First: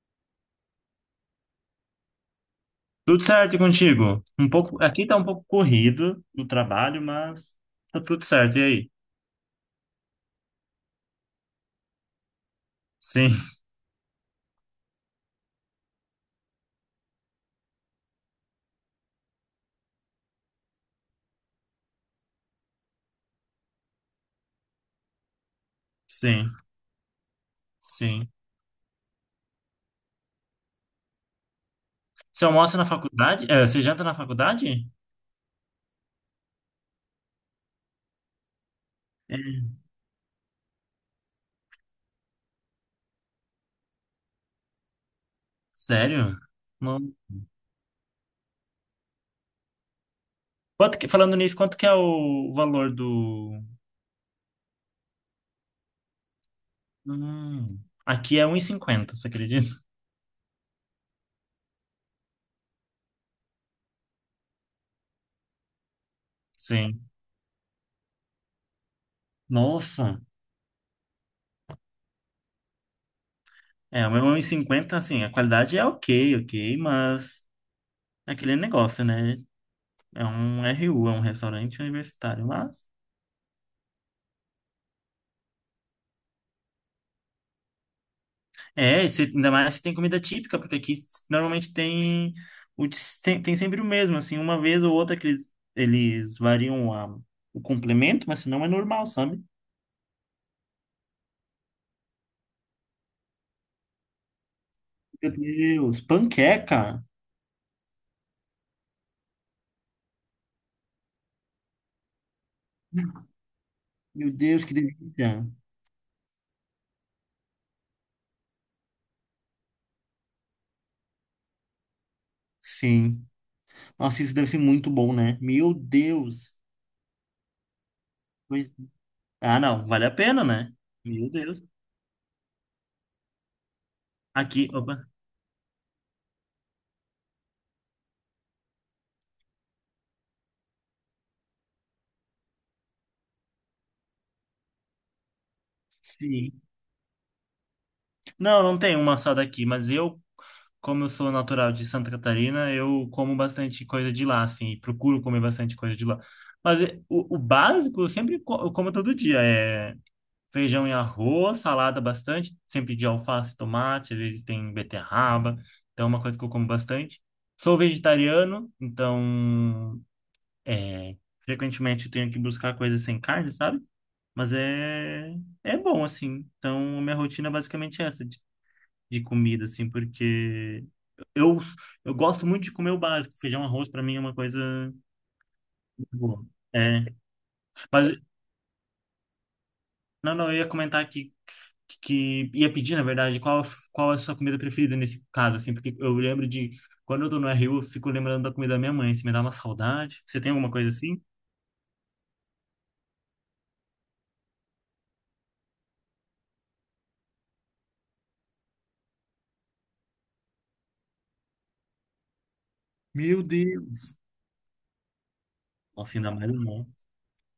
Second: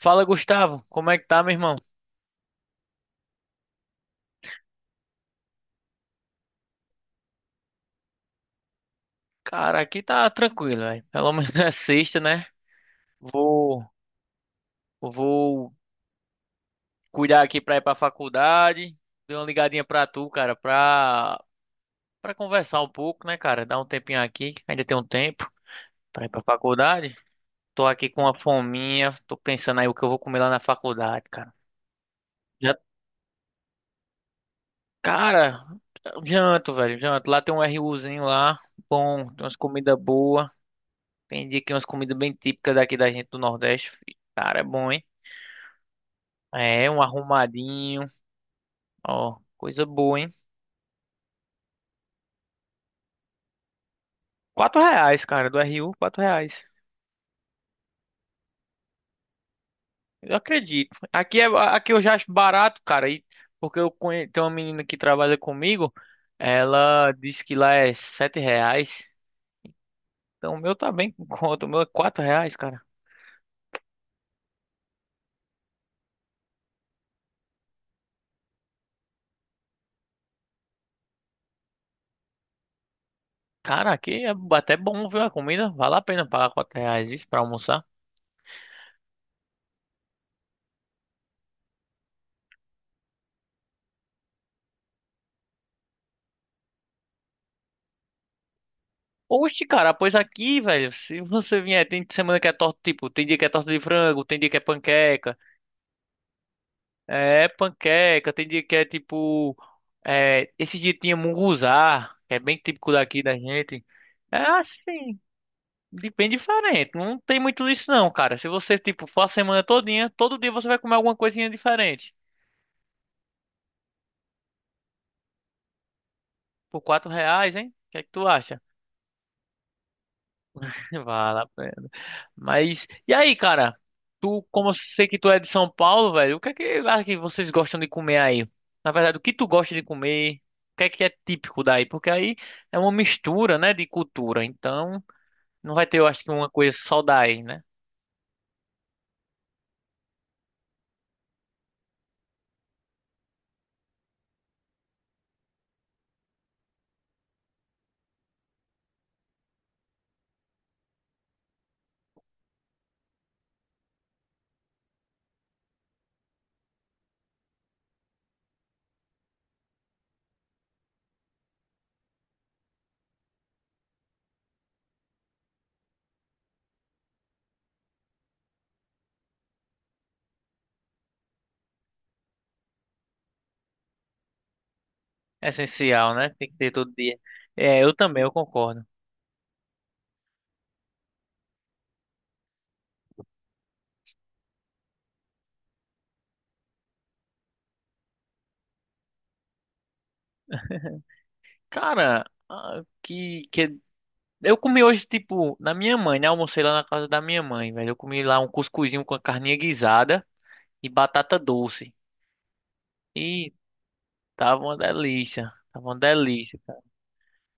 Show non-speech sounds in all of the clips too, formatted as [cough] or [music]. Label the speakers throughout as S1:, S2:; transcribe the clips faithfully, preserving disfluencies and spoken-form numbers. S1: Fala, Gustavo. Como é que tá, meu irmão?
S2: Tudo certo e contigo? Um pouco, aqui tá um pouco corrido no trabalho, mas tá tudo certo. E aí?
S1: Cara, aqui tá tranquilo, velho. Pelo [laughs] menos é sexta, né?
S2: Sim,
S1: Vou, vou cuidar aqui pra ir pra faculdade. Dei uma ligadinha pra tu, cara, pra, pra conversar um pouco, né, cara? Dar um tempinho aqui, que ainda tem um tempo pra ir pra
S2: sim,
S1: faculdade. Tô aqui com
S2: sim.
S1: uma fominha. Tô pensando aí o que eu vou comer lá na faculdade, cara.
S2: Você
S1: Já,
S2: almoça na faculdade? É, você janta na faculdade?
S1: cara, janto, velho, janto. Lá tem um RUzinho lá, bom, tem umas
S2: É,
S1: comidas boas. Vendi aqui umas comidas bem típicas daqui da gente do Nordeste. Fi. Cara, é bom, hein?
S2: sério?
S1: É, um
S2: Não.
S1: arrumadinho. Ó, coisa boa, hein?
S2: Quanto que- falando nisso, quanto que é o valor do...
S1: Quatro reais, cara, do R U, quatro reais.
S2: Hum, Aqui é um e cinquenta, você acredita?
S1: Eu acredito. Aqui, é, aqui eu já acho barato, cara. E, porque eu conhe... tenho uma menina que trabalha comigo.
S2: Sim.
S1: Ela disse que lá é sete reais.
S2: Nossa.
S1: Então o meu tá bem com conta. O meu é quatro reais, cara.
S2: É, o meu um e cinquenta, assim, a qualidade é ok, ok, mas é aquele negócio, né? É um R U, é um restaurante universitário, mas...
S1: Cara, aqui é até bom, viu? A comida vale a pena pagar quatro reais isso pra almoçar.
S2: É, se- ainda mais se tem comida típica, porque aqui normalmente tem, o de- tem, tem sempre o mesmo, assim, uma vez ou outra que eles, eles variam a- o complemento, mas senão é normal, sabe?
S1: Oxe, cara, pois aqui, velho, se você vier, tem semana que é torta, tipo, tem dia que é torta de frango, tem dia que é
S2: Meu
S1: panqueca,
S2: Deus, panqueca!
S1: é panqueca, tem dia que é tipo, é, esse dia tinha munguzá, que é bem típico daqui da gente.
S2: Meu
S1: É
S2: Deus, que
S1: assim,
S2: delícia!
S1: de- bem diferente, não tem muito isso não, cara. Se você, tipo, for a semana todinha, todo dia você vai comer alguma coisinha diferente.
S2: Sim. Nossa, isso deve ser muito bom, né? Meu Deus!
S1: Por quatro reais, hein? O que é que tu acha?
S2: Pois- Ah, não, vale a pena, né?
S1: [laughs]
S2: Meu
S1: Vale a
S2: Deus.
S1: pena. Mas, e aí, cara? Tu,
S2: Aqui,
S1: como eu
S2: opa.
S1: sei que tu é de São Paulo, velho, o que é que, ah, que vocês gostam de comer aí? Na verdade, o que tu gosta de comer? O que é que é típico daí? Porque aí é uma mistura, né, de cultura. Então, não vai ter, eu acho que uma
S2: Sim.
S1: coisa só daí, né?
S2: Não, não tem uma só daqui, mas eu, como eu sou natural de Santa Catarina, eu como bastante coisa de lá, assim, e procuro comer bastante coisa de lá. Mas eh, o, o básico eu sempre co- eu como todo dia, é feijão e arroz, salada bastante, sempre de alface, tomate, às vezes tem beterraba, então é uma coisa que eu como bastante. Sou vegetariano, então é, frequentemente eu tenho que buscar coisas sem carne, sabe? Mas é, é bom, assim. Então, a minha rotina é basicamente essa de comida, assim, porque eu, eu gosto muito de comer o básico. Feijão, arroz, para mim é uma coisa
S1: É essencial,
S2: muito
S1: né?
S2: boa.
S1: Tem que ter todo
S2: É,
S1: dia. É, eu
S2: mas,
S1: também, eu concordo.
S2: não, não, eu ia comentar que, que ia pedir, na verdade, qual, qual é a sua comida preferida nesse caso, assim, porque eu lembro de, quando eu tô no R U, eu fico lembrando da comida da minha mãe, se me dá uma saudade. Você tem alguma coisa assim?
S1: Cara, ah, que, que... eu comi hoje, tipo, na minha mãe, né? Almocei lá na casa da minha mãe, velho. Eu comi lá um cuscuzinho com a carninha guisada e batata doce.
S2: Meu
S1: E
S2: Deus!
S1: Tava uma delícia. Tava uma
S2: Nossa, ainda mais
S1: delícia.
S2: não.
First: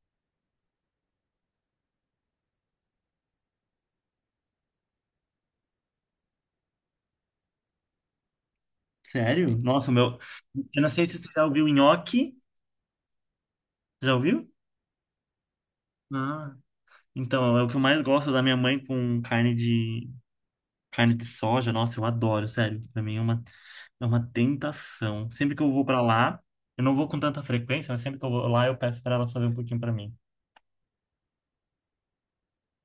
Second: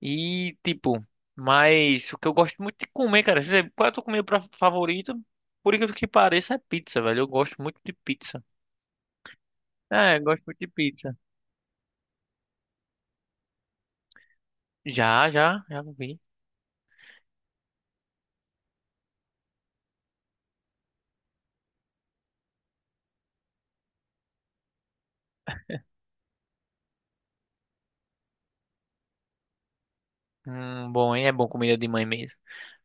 S1: E, tipo, mas o que eu gosto muito de comer, cara. Você, qual é o tua comida pra- favorita? Por incrível que pareça, é pizza, velho. Eu gosto muito de pizza.
S2: Sério? Nossa, o
S1: É,
S2: meu...
S1: eu gosto muito de
S2: Eu não sei
S1: pizza.
S2: se você já ouviu nhoque. Já ouviu?
S1: Já, já, já vi.
S2: Ah, então, é o que eu mais gosto da minha mãe com carne de Carne de soja, nossa, eu adoro, sério. Pra mim é uma, é uma tentação. Sempre que eu vou pra lá, eu não vou com tanta frequência, mas sempre que eu vou lá, eu peço pra ela fazer um pouquinho pra mim.
S1: Hum, bom, hein? É bom comida de mãe mesmo.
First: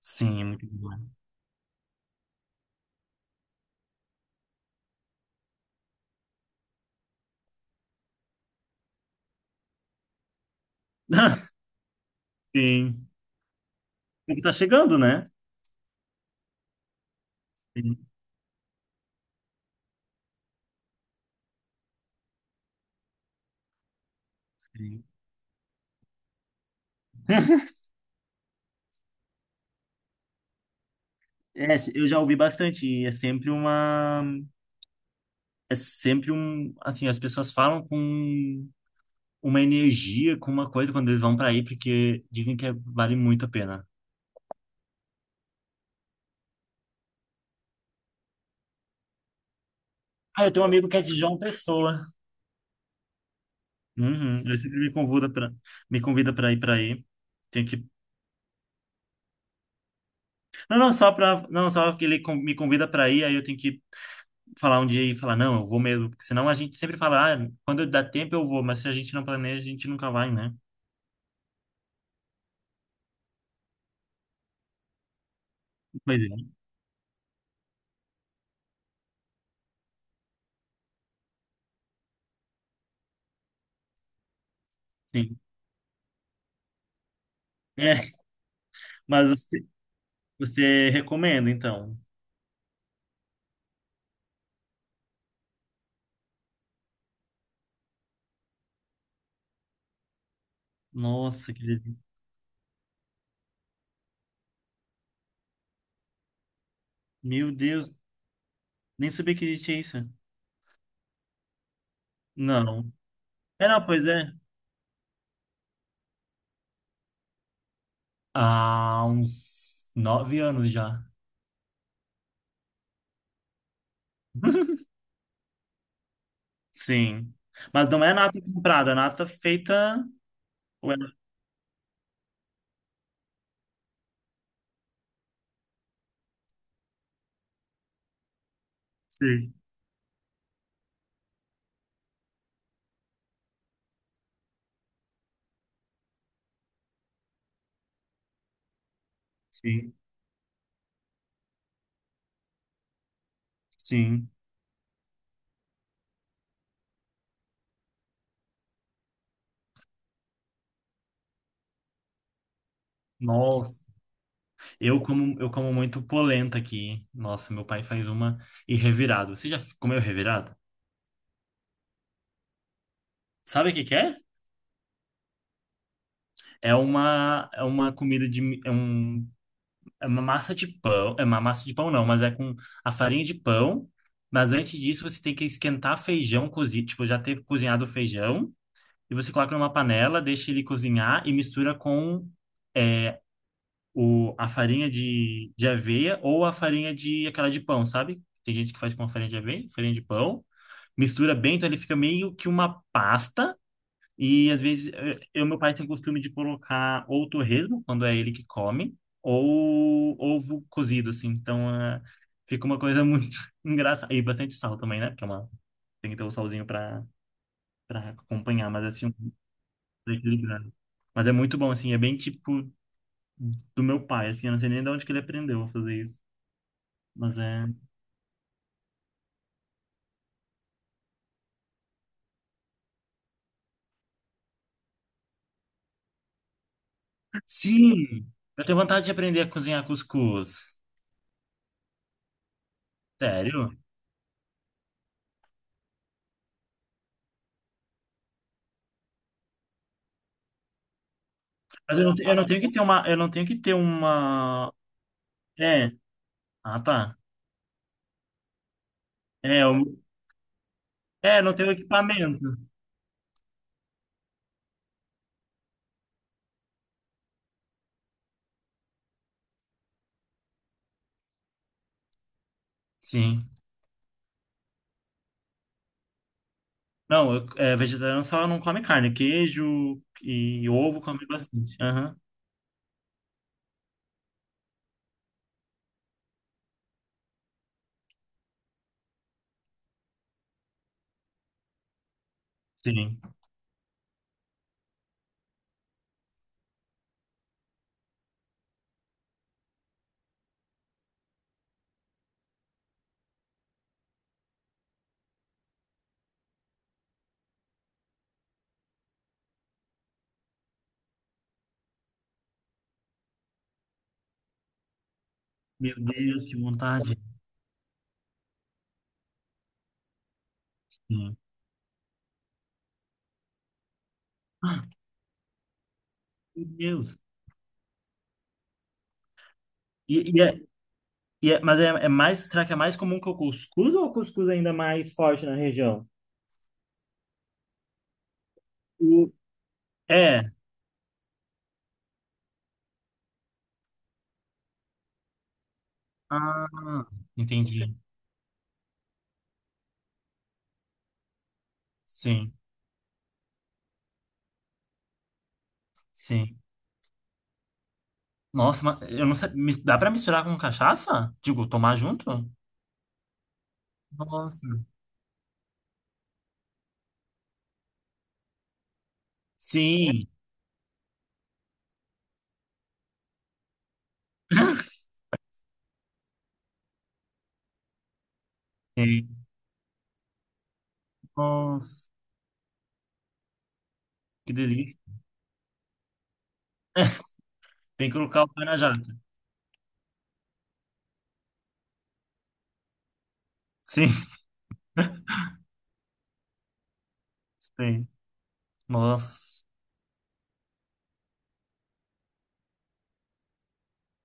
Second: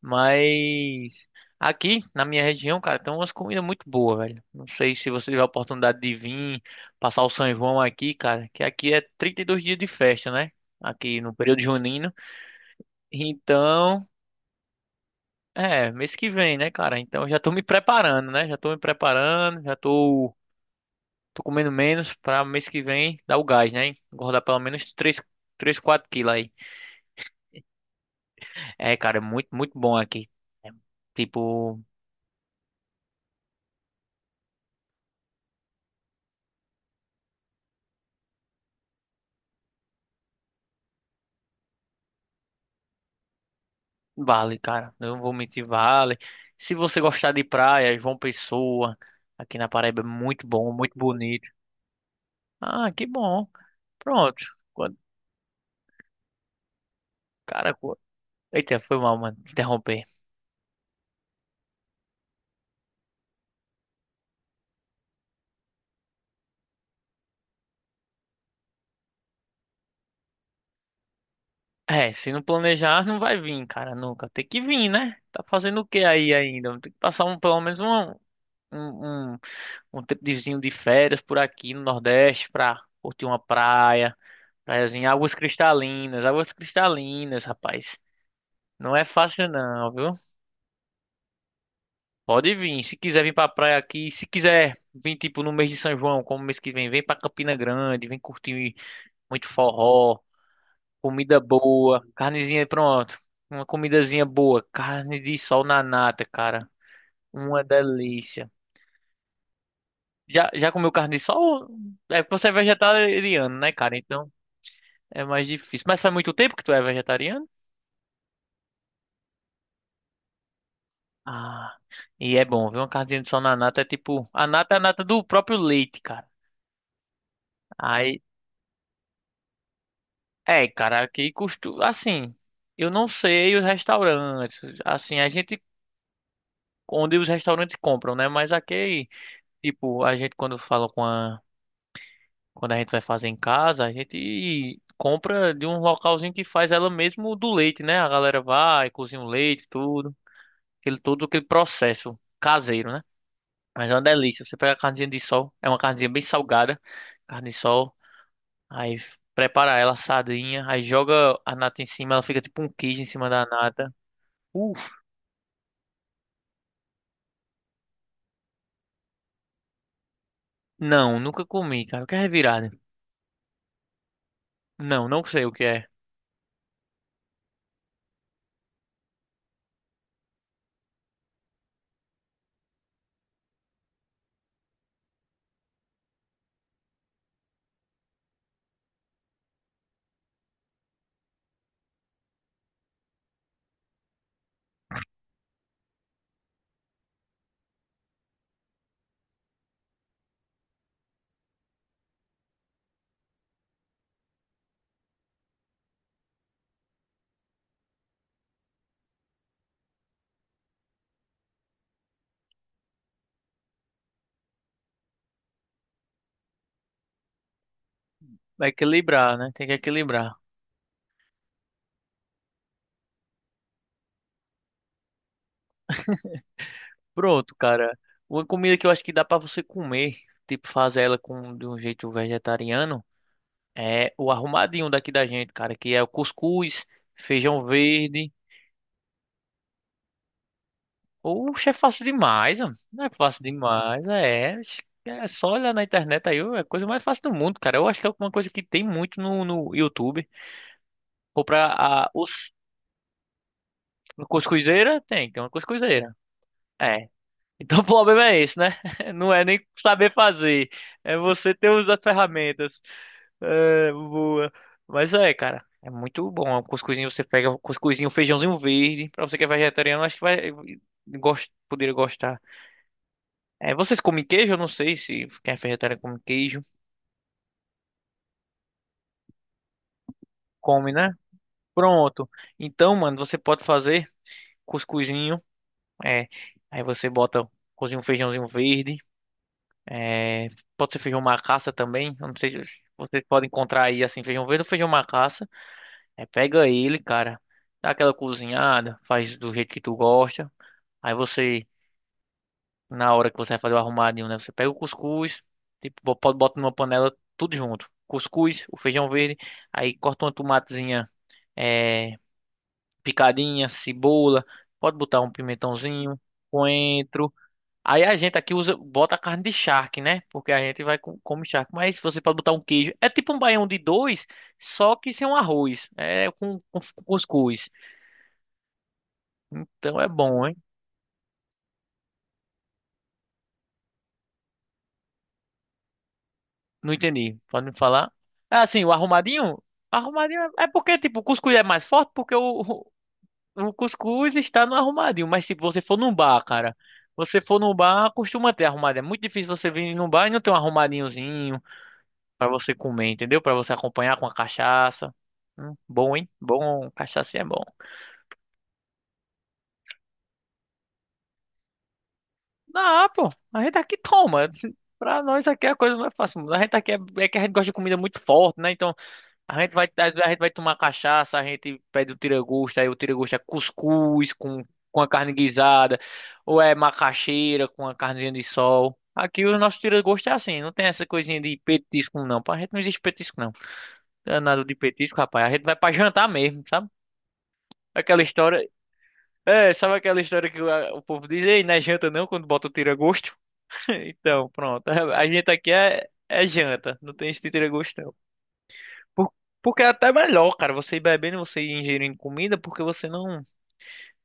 S2: Sim, é muito bom.
S1: Mas aqui na minha região, cara, tem umas comidas muito boas, velho. Não sei se você tiver a oportunidade de vir passar o São João aqui, cara, que aqui é trinta e dois dias de festa, né? Aqui no período
S2: [laughs]
S1: junino.
S2: Sim.
S1: Então,
S2: Porque tá chegando, né?
S1: é, mês que vem, né, cara? Então eu já tô me
S2: Sim,
S1: preparando, né? Já tô me preparando, já tô, tô comendo menos pra mês que vem dar o gás, né? Engordar pelo menos
S2: sim.
S1: três, três, quatro quilos aí. É, cara, é muito, muito bom aqui. É,
S2: É,
S1: tipo,
S2: eu já ouvi bastante. E É sempre uma. É sempre um. Assim, as pessoas falam com uma energia, com uma coisa quando eles vão pra aí, porque dizem que é, vale muito a pena.
S1: vale, cara. Não vou mentir, vale. Se você gostar de praia, João Pessoa, aqui na Paraíba é
S2: Ah,
S1: muito
S2: eu tenho um
S1: bom,
S2: amigo que
S1: muito
S2: é de João
S1: bonito.
S2: Pessoa.
S1: Ah, que bom.
S2: Uhum.
S1: Pronto.
S2: Ele sempre me
S1: Quando-
S2: convida para me convida para ir para aí. Tem
S1: Cara,
S2: que
S1: co- eita, foi mal, mano. Interromper.
S2: Não, não só para não só que ele con- me convida para ir, aí eu tenho que falar um dia e falar não, eu vou mesmo, porque senão a gente sempre fala, ah, quando dá tempo eu vou, mas se a gente não planeja, a gente nunca vai, né?
S1: É, se não planejar, não vai vir, cara, nunca. Tem que vir, né? Tá fazendo o que
S2: Pois
S1: aí
S2: é.
S1: ainda? Tem que passar um, pelo menos um, um, um, um tempozinho de férias por aqui no Nordeste pra curtir uma praia, praiazinha, águas
S2: Sim.
S1: cristalinas, águas cristalinas, rapaz.
S2: É,
S1: Não é
S2: mas
S1: fácil
S2: você,
S1: não, viu?
S2: você recomenda então.
S1: Pode vir, se quiser vir pra praia aqui, se quiser vir tipo no mês de São João, como mês que vem, vem pra Campina Grande, vem curtir muito forró. Comida
S2: Nossa, que
S1: boa,
S2: delícia.
S1: carnezinha, pronto. Uma comidazinha boa, carne de sol na nata, cara.
S2: Meu
S1: Uma
S2: Deus,
S1: delícia.
S2: nem sabia que existia isso.
S1: Já, já comeu carne de sol? É porque você é
S2: Não.
S1: vegetariano,
S2: É,
S1: né,
S2: não,
S1: cara?
S2: pois
S1: Então
S2: é.
S1: é mais difícil. Mas faz muito tempo que tu é vegetariano?
S2: Há uns nove anos já.
S1: Ah, e é bom, viu? Uma carninha de sol na nata é tipo. A
S2: [laughs]
S1: nata é a nata do próprio leite, cara.
S2: Sim. Mas não é
S1: Aí,
S2: nata comprada, é nata feita.
S1: é,
S2: Ué,
S1: cara, aqui costuma. Assim, eu não sei os restaurantes. Assim, a gente. Onde os restaurantes compram, né? Mas aqui.
S2: sim,
S1: Tipo, a gente quando fala com a. Quando a gente vai fazer em casa, a gente compra de um localzinho que faz ela mesmo do leite, né? A galera vai, cozinha o leite,
S2: sim,
S1: tudo. Aquele, todo aquele processo caseiro, né? Mas é uma
S2: sim.
S1: delícia. Você pega a carnezinha de sol, é uma carnezinha bem salgada, carne de sol, aí f- prepara ela assadinha, aí joga a nata em cima, ela fica tipo um queijo em cima da
S2: Nossa.
S1: nata. Uf,
S2: Eu como, eu como muito polenta aqui. Nossa, meu pai faz uma e revirado. Você já comeu revirado?
S1: não, nunca comi, cara. O que é revirada?
S2: Sabe o que que é?
S1: Não, não sei o que é.
S2: É uma, é uma comida de. Mi- É, um, é uma massa de pão. É uma massa de pão, não, mas é com a farinha de pão. Mas antes disso, você tem que esquentar feijão cozido. Tipo, já ter cozinhado o feijão. E você coloca numa panela, deixa ele cozinhar e mistura com. é, o, a farinha de, de aveia ou a farinha de aquela de pão, sabe? Tem gente que faz com a farinha de aveia, farinha de pão, mistura bem, então ele fica meio que uma pasta. E às vezes eh, eu, meu pai tem o costume de colocar ou torresmo, quando é ele que come, ou ovo cozido, assim. Então ah, fica uma coisa muito [laughs] engraçada. E bastante sal também, né? Porque é uma, tem que ter o salzinho pra, pra
S1: Vai
S2: acompanhar, mas assim, um
S1: equilibrar, né? Tem que equilibrar.
S2: equilibrado. Mas é muito bom, assim, é bem tipo do meu pai, assim, eu não sei nem de onde que ele aprendeu a fazer isso. Mas
S1: Pronto,
S2: é.
S1: cara. Uma comida que eu acho que dá pra você comer, tipo fazer ela com de um jeito vegetariano, é o arrumadinho daqui da gente, cara, que é o cuscuz, feijão
S2: Sim!
S1: verde.
S2: Eu tenho vontade de aprender a cozinhar cuscuz.
S1: Oxe, é fácil demais, ó. Não é fácil
S2: Sério?
S1: demais, é. Acho que é só olhar na internet aí, é a coisa mais fácil do mundo, cara. Eu acho que é uma coisa que tem muito no, no YouTube. Ou pra
S2: Mas eu
S1: a,
S2: não, te-
S1: os,
S2: eu não tenho que ter uma. Eu não tenho que ter uma.
S1: cuscuzeira, tem, tem uma
S2: É.
S1: cuscuzeira.
S2: Ah,
S1: É.
S2: tá.
S1: Então [laughs] o problema é esse, né? [laughs] Não é nem
S2: É, eu,
S1: saber fazer, é
S2: é,
S1: você
S2: não
S1: ter
S2: tenho
S1: os- as
S2: equipamento.
S1: ferramentas. É, boa. Mas é, cara, é muito bom. O cuscuzinho você pega o cuscuzinho, o feijãozinho verde, pra você que é vegetariano, acho que vai gost, poderia gostar.
S2: Sim.
S1: É, vocês comem queijo? Eu não sei se quem é vegetariano come queijo.
S2: Não, eu, é, vegetariano só não come carne. Queijo e
S1: Come,
S2: ovo
S1: né?
S2: come bastante. Aham.
S1: Pronto. Então, mano, você pode fazer cuscuzinho, é, aí você bota cozinha um feijãozinho verde. É, pode ser feijão macaça também. Eu não sei se
S2: Sim.
S1: vocês podem encontrar aí assim, feijão verde ou feijão macaça. É, pega ele, cara. Dá aquela cozinhada, faz do jeito que tu gosta. Aí você, na hora que você vai fazer o arrumadinho, né? Você pega o cuscuz, tipo, bo- pode bota numa panela tudo junto. Cuscuz, o feijão verde, aí corta uma tomatezinha, é, picadinha, cebola, pode botar um
S2: Meu
S1: pimentãozinho,
S2: Deus, que vontade.
S1: coentro. Aí a gente aqui usa, bota carne de charque, né? Porque a gente vai com,
S2: Sim.
S1: come charque. Mas você pode botar um queijo. É tipo um baião de dois,
S2: Ah,
S1: só que sem um arroz. É com,
S2: Meu
S1: com, com
S2: Deus.
S1: cuscuz. Então é
S2: E, e
S1: bom,
S2: é,
S1: hein?
S2: e é- mas é, é mais. Será que é mais comum que o cuscuz ou o cuscuz é ainda mais forte na região?
S1: Não entendi. Pode me falar? Ah, sim, o
S2: O,
S1: arrumadinho? Arrumadinho
S2: É.
S1: é é porque, tipo, o cuscuz é mais forte porque o, o o cuscuz está no arrumadinho. Mas se você for num bar,
S2: Ah,
S1: cara, você for num
S2: entendi.
S1: bar, costuma ter arrumadinho. É muito difícil você vir num bar e não ter um arrumadinhozinho. Pra
S2: Sim,
S1: você comer, entendeu? Pra você acompanhar com a cachaça. Hum, bom, hein?
S2: sim.
S1: Bom, cachaça é bom.
S2: Nossa, mas eu não sei. mis- Dá pra misturar com cachaça? Digo, tomar junto?
S1: Ah, pô, a gente aqui toma.
S2: Nossa.
S1: [laughs] Pra nós aqui a coisa não é fácil. A gente aqui é, é que a gente gosta de comida muito forte, né? Então a gente vai, a
S2: Sim.
S1: gente vai tomar cachaça, a gente pede o tira-gosto, aí o tira-gosto é cuscuz com, com a carne guisada, ou é macaxeira com a carninha de sol.
S2: Sim.
S1: Aqui o nosso tira-gosto é assim, não tem essa coisinha de
S2: Nossa,
S1: petisco, não. Pra gente não existe petisco, não.
S2: que
S1: Danado de
S2: delícia.
S1: petisco, rapaz. A gente vai pra jantar mesmo, sabe?
S2: [laughs] Tem que
S1: Aquela
S2: colocar o pé
S1: história.
S2: na jaca.
S1: É, sabe aquela história que o, a- o povo diz, ei, não é janta não, quando bota o tira-gosto? [laughs]
S2: Sim,
S1: Então, pronto. A a gente aqui é, é janta, não tem esse tira-gosto
S2: sim.
S1: não. Por-
S2: Nossa.
S1: porque é até melhor, cara, você ir bebendo, você ir ingerindo comida, porque você não,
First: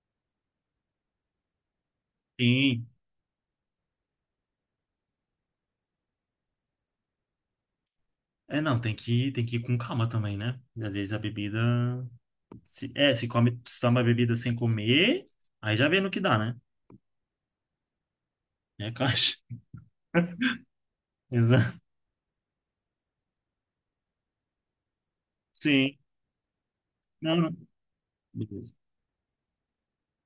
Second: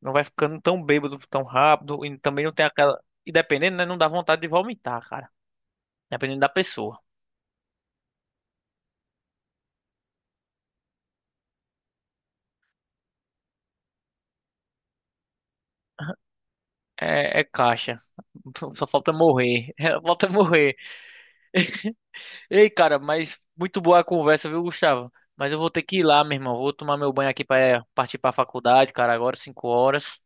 S1: não vai ficando tão bêbado tão rápido e também não tem
S2: Sim.
S1: aquela... E dependendo, né, não dá vontade de vomitar, cara. Dependendo da pessoa.
S2: É, não, tem que, tem que ir com calma também, né? Às vezes a bebida. Se, é, se come, se toma a bebida sem comer, aí já vê no que dá, né?
S1: É, é caixa. [laughs] Só
S2: É
S1: falta
S2: caixa. [laughs]
S1: morrer. [laughs] Falta morrer.
S2: Exato.
S1: Ei, cara, mas muito boa a conversa, viu, Gustavo? Mas eu vou ter que
S2: Sim.
S1: ir lá, meu irmão. Vou tomar meu banho
S2: Não,
S1: aqui
S2: não.
S1: para partir para a faculdade, cara. Agora, cinco horas.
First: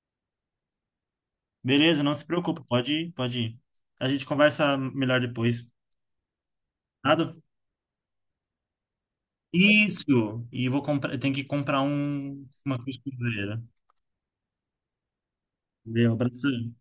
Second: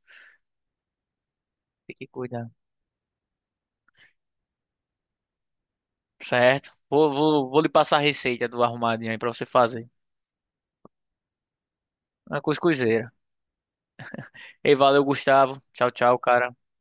S1: Tem
S2: Beleza,
S1: que
S2: não se
S1: cuidar,
S2: preocupe, pode ir, pode ir. A gente conversa melhor depois.
S1: certo? Vou,
S2: Nada?
S1: vou, vou lhe passar a receita do arrumadinho aí pra você fazer.
S2: Isso! E vou comprar, eu tenho que comprar
S1: Uma
S2: um, uma
S1: cuscuzeira.
S2: costura.
S1: Ei, valeu, Gustavo. Tchau,
S2: Valeu,
S1: tchau, cara.
S2: abração.